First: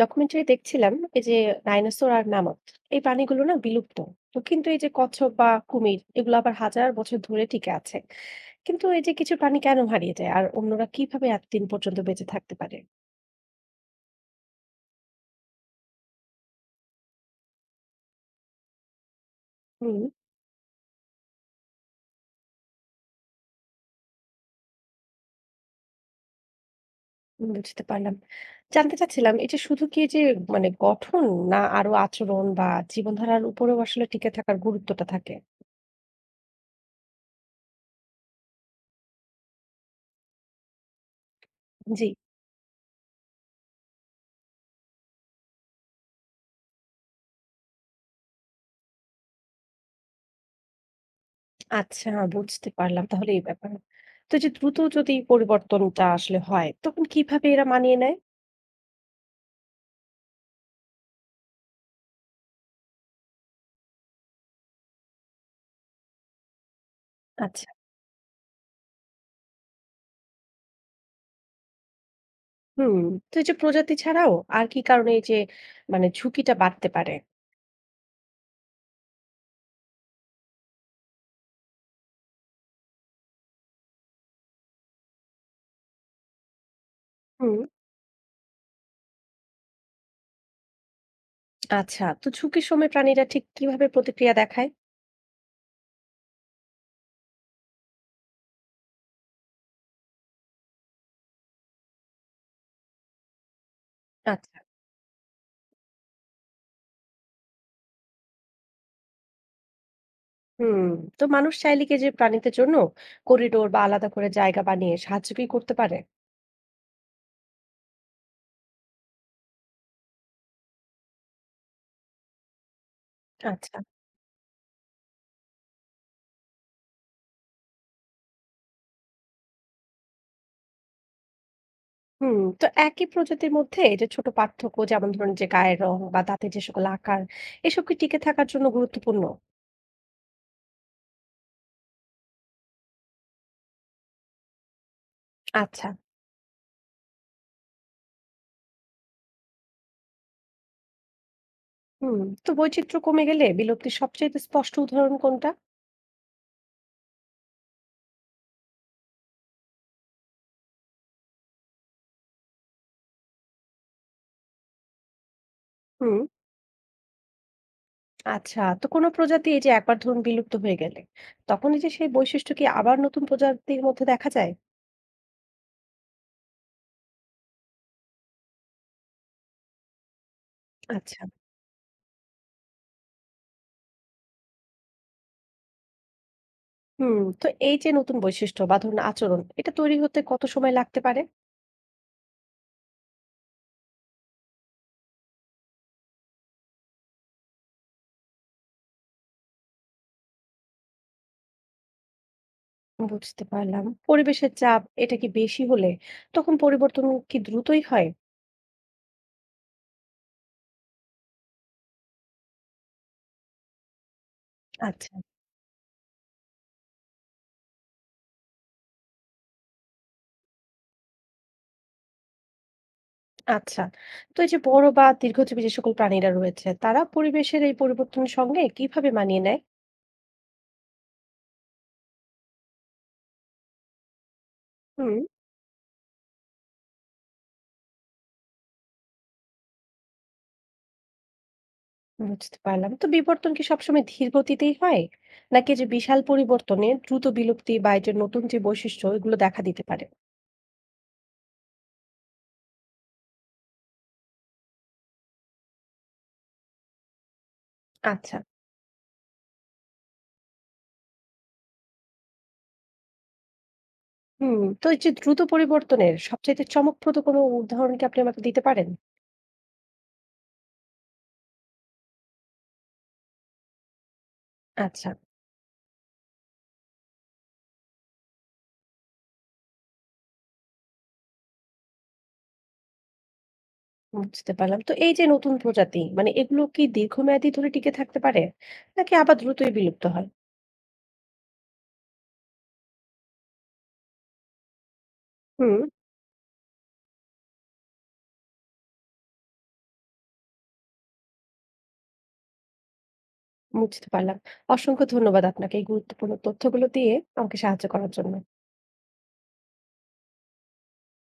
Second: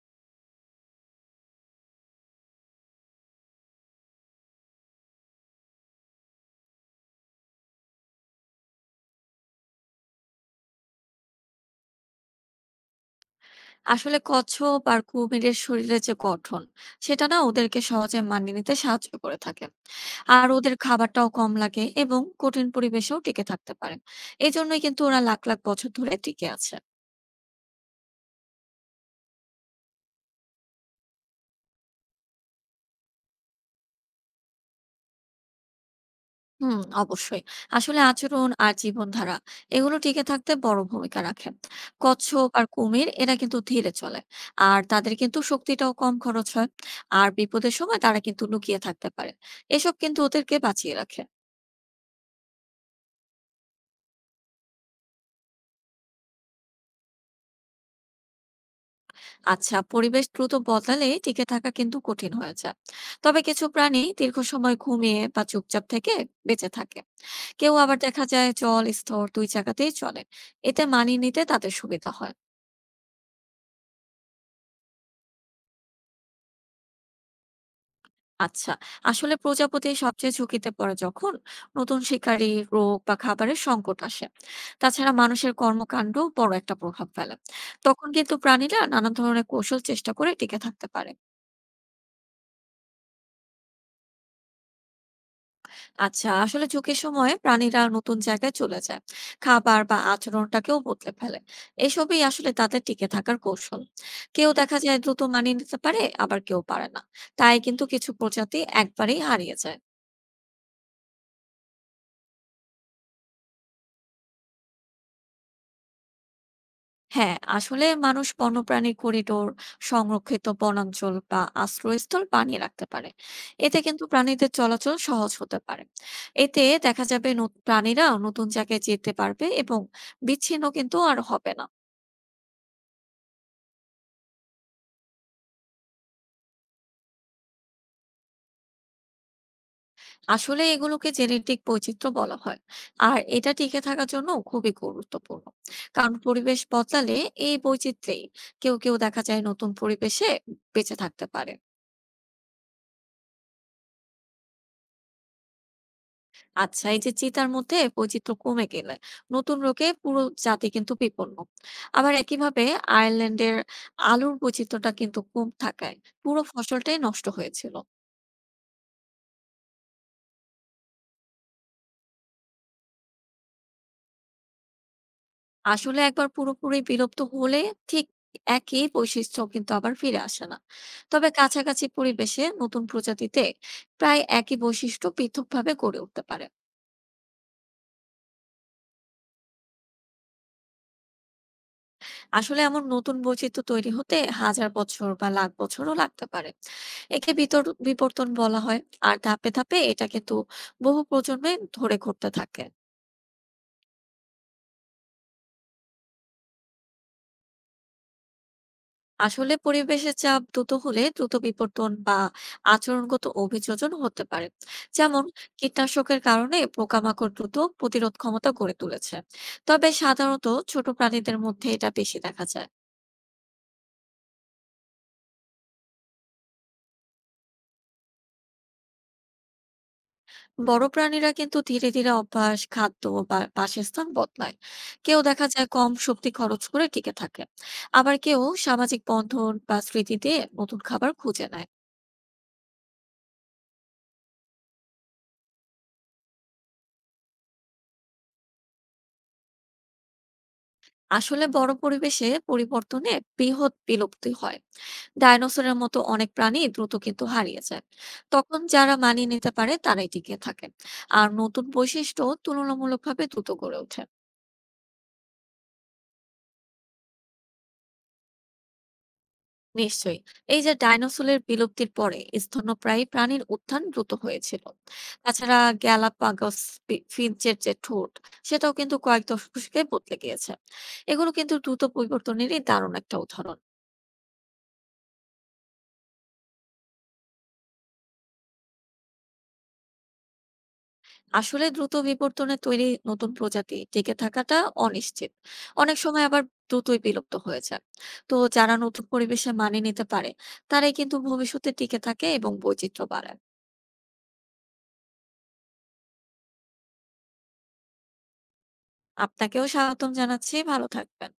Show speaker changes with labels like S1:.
S1: Documentary দেখছিলাম, এই যে ডাইনোসর আর ম্যামথ, এই প্রাণীগুলো না বিলুপ্ত। তো কিন্তু এই যে কচ্ছপ বা কুমির, এগুলো আবার হাজার বছর ধরে টিকে আছে। কিন্তু এই যে কিছু প্রাণী কেন হারিয়ে যায় আর অন্যরা কিভাবে এতদিন পর্যন্ত বেঁচে থাকতে পারে?
S2: আসলে কচ্ছপ আর কুমিরের শরীরের যে গঠন, সেটা না ওদেরকে সহজে মানিয়ে নিতে সাহায্য করে থাকে।
S1: হুম,
S2: আর ওদের খাবারটাও কম লাগে এবং কঠিন পরিবেশেও টিকে থাকতে পারে। এই জন্যই কিন্তু ওরা লাখ লাখ বছর ধরে টিকে আছে।
S1: বুঝতে পারলাম। জানতে চাচ্ছিলাম, এটা শুধু কি এই যে মানে গঠন, না আরো আচরণ বা জীবনধারার উপরেও আসলে টিকে থাকার গুরুত্বটা থাকে?
S2: হুম, অবশ্যই। আসলে আচরণ আর জীবনধারা, এগুলো টিকে থাকতে বড় ভূমিকা রাখে।
S1: জি।
S2: কচ্ছপ আর কুমির এরা কিন্তু ধীরে চলে, আর তাদের কিন্তু শক্তিটাও কম খরচ হয়। আর বিপদের সময় তারা কিন্তু লুকিয়ে থাকতে পারে। এসব কিন্তু ওদেরকে বাঁচিয়ে রাখে।
S1: আচ্ছা, বুঝতে পারলাম তাহলে এই ব্যাপার। তো এই যে দ্রুত যদি পরিবর্তনটা আসলে হয়, তখন কিভাবে এরা মানিয়ে নেয়?
S2: আচ্ছা, পরিবেশ দ্রুত বদলালে টিকে থাকা কিন্তু কঠিন হয়ে যায়। তবে কিছু প্রাণী দীর্ঘ সময় ঘুমিয়ে বা চুপচাপ থেকে বেঁচে থাকে।
S1: আচ্ছা।
S2: কেউ আবার দেখা যায় জল স্থল দুই জায়গাতেই চলে। এতে মানিয়ে নিতে তাদের সুবিধা হয়।
S1: হুম, তো এই যে প্রজাতি ছাড়াও আর কি কারণে এই যে মানে ঝুঁকিটা বাড়তে পারে?
S2: আচ্ছা, আসলে প্রজাপতি সবচেয়ে ঝুঁকিতে পড়ে যখন নতুন শিকারী, রোগ বা খাবারের সংকট আসে। তাছাড়া মানুষের কর্মকাণ্ড বড় একটা প্রভাব ফেলে।
S1: হুম।
S2: তখন কিন্তু প্রাণীরা নানা ধরনের কৌশল চেষ্টা করে টিকে থাকতে পারে।
S1: আচ্ছা, তো ঝুঁকির সময় প্রাণীরা ঠিক কিভাবে প্রতিক্রিয়া দেখায়?
S2: আচ্ছা, আসলে ঝুঁকির সময়ে প্রাণীরা নতুন জায়গায় চলে যায়, খাবার বা আচরণটাকেও বদলে ফেলে। এসবই আসলে তাদের টিকে থাকার কৌশল। কেউ
S1: আচ্ছা।
S2: দেখা যায় দ্রুত মানিয়ে নিতে পারে, আবার কেউ পারে না। তাই কিন্তু কিছু প্রজাতি একবারেই হারিয়ে যায়।
S1: হুম, তো মানুষ চাইলে কি যে প্রাণীদের জন্য করিডোর বা আলাদা করে জায়গা বানিয়ে সাহায্য কি করতে পারে?
S2: হ্যাঁ, আসলে মানুষ বন্যপ্রাণীর করিডোর, সংরক্ষিত বনাঞ্চল বা আশ্রয়স্থল বানিয়ে রাখতে পারে।
S1: আচ্ছা।
S2: এতে কিন্তু প্রাণীদের চলাচল সহজ হতে পারে। এতে দেখা যাবে প্রাণীরা নতুন জায়গায় যেতে পারবে এবং বিচ্ছিন্ন কিন্তু আর হবে না।
S1: হুম, তো একই প্রজাতির মধ্যে এই যে ছোট পার্থক্য, যেমন ধরুন যে গায়ের রং বা দাঁতের যে সকল আকার, এসব কি টিকে থাকার জন্য গুরুত্বপূর্ণ?
S2: আসলে এগুলোকে জেনেটিক বৈচিত্র্য বলা হয়। আর এটা টিকে থাকার জন্য খুবই গুরুত্বপূর্ণ।
S1: আচ্ছা।
S2: কারণ পরিবেশ বদলালে এই বৈচিত্র্যেই কেউ কেউ দেখা যায় নতুন পরিবেশে বেঁচে থাকতে পারে।
S1: হুম, তো বৈচিত্র্য কমে গেলে বিলুপ্তির সবচেয়ে স্পষ্ট উদাহরণ কোনটা?
S2: আচ্ছা, এই যে চিতার মধ্যে বৈচিত্র্য কমে গেলে নতুন রোগে পুরো জাতি কিন্তু বিপন্ন। আবার একইভাবে আয়ারল্যান্ডের আলুর বৈচিত্র্যটা কিন্তু কম থাকায়
S1: হুম।
S2: পুরো ফসলটাই নষ্ট হয়েছিল।
S1: আচ্ছা, তো কোনো প্রজাতি এই যে একবার ধরুন বিলুপ্ত হয়ে গেলে, তখন এই যে সেই বৈশিষ্ট্য কি আবার নতুন প্রজাতির মধ্যে দেখা যায়?
S2: আসলে একবার পুরোপুরি বিলুপ্ত হলে ঠিক একই বৈশিষ্ট্য কিন্তু আবার ফিরে আসে না।
S1: আচ্ছা।
S2: তবে কাছাকাছি পরিবেশে নতুন প্রজাতিতে প্রায় একই বৈশিষ্ট্য পৃথকভাবে গড়ে উঠতে পারে।
S1: হুম, তো এই যে নতুন বৈশিষ্ট্য বা ধরুন আচরণ এটা তৈরি হতে কত সময় লাগতে পারে?
S2: আসলে এমন নতুন বৈচিত্র্য তৈরি হতে হাজার বছর বা লাখ বছরও লাগতে পারে। একে বিতর বিবর্তন বলা হয়। আর ধাপে ধাপে এটা কিন্তু বহু প্রজন্মে ধরে ঘটতে থাকে।
S1: বুঝতে পারলাম। পরিবেশের চাপ এটা কি বেশি হলে তখন পরিবর্তন কি দ্রুতই হয়?
S2: আসলে পরিবেশের চাপ দ্রুত হলে দ্রুত বিবর্তন বা আচরণগত অভিযোজন হতে পারে।
S1: আচ্ছা।
S2: যেমন, কীটনাশকের কারণে পোকামাকড় দ্রুত প্রতিরোধ ক্ষমতা গড়ে তুলেছে। তবে সাধারণত ছোট প্রাণীদের মধ্যে এটা বেশি দেখা যায়।
S1: আচ্ছা, তো এই যে বড় বা দীর্ঘজীবী যে সকল প্রাণীরা রয়েছে, তারা পরিবেশের এই পরিবর্তনের সঙ্গে কিভাবে মানিয়ে নেয়?
S2: বড় প্রাণীরা কিন্তু ধীরে ধীরে অভ্যাস, খাদ্য বা বাসস্থান বদলায়।
S1: হুম।
S2: কেউ দেখা যায় কম শক্তি খরচ করে টিকে থাকে। আবার কেউ সামাজিক বন্ধন বা স্মৃতি দিয়ে নতুন খাবার খুঁজে নেয়।
S1: বুঝতে পারলাম। তো বিবর্তন কি সবসময় ধীর গতিতেই হয়? নাকি যে বিশাল পরিবর্তনে দ্রুত বিলুপ্তি বা এই যে নতুন যে বৈশিষ্ট্য এগুলো দেখা দিতে পারে?
S2: আসলে বড় পরিবেশে পরিবর্তনে বৃহৎ বিলুপ্তি হয়। ডাইনোসরের মতো অনেক প্রাণী দ্রুত কিন্তু হারিয়ে যায়।
S1: আচ্ছা।
S2: তখন যারা মানিয়ে নিতে পারে তারাই টিকে থাকে। আর নতুন বৈশিষ্ট্য তুলনামূলকভাবে দ্রুত গড়ে ওঠে।
S1: হুম। তো এই যে দ্রুত পরিবর্তনের সবচাইতে চমকপ্রদ কোনো উদাহরণ কি আপনি আমাকে দিতে পারেন?
S2: নিশ্চয়ই। এই যে ডাইনোসরের বিলুপ্তির পরে স্তন্যপ্রায়ী প্রাণীর উত্থান দ্রুত হয়েছিল।
S1: আচ্ছা,
S2: তাছাড়া গ্যালাপাগোস ফিঞ্চের যে ঠোঁট, সেটাও কিন্তু কয়েক দশকে বদলে গিয়েছে। এগুলো কিন্তু দ্রুত পরিবর্তনেরই দারুণ একটা উদাহরণ।
S1: বুঝতে পারলাম। তো এই যে নতুন প্রজাতি মানে এগুলো কি দীর্ঘমেয়াদী ধরে টিকে থাকতে পারে? নাকি আবার দ্রুতই বিলুপ্ত হয়?
S2: আসলে দ্রুত বিবর্তনে তৈরি নতুন প্রজাতি টিকে থাকাটা অনিশ্চিত।
S1: হুম,
S2: অনেক সময় আবার দ্রুতই বিলুপ্ত হয়ে যায়। তো যারা নতুন পরিবেশে মানিয়ে নিতে পারে তারাই কিন্তু ভবিষ্যতে টিকে থাকে এবং বৈচিত্র্য বাড়ায়।
S1: বুঝতে পারলাম। অসংখ্য ধন্যবাদ আপনাকে এই গুরুত্বপূর্ণ তথ্যগুলো দিয়ে আমাকে সাহায্য করার জন্য।
S2: আপনাকেও স্বাগতম জানাচ্ছি, ভালো থাকবেন।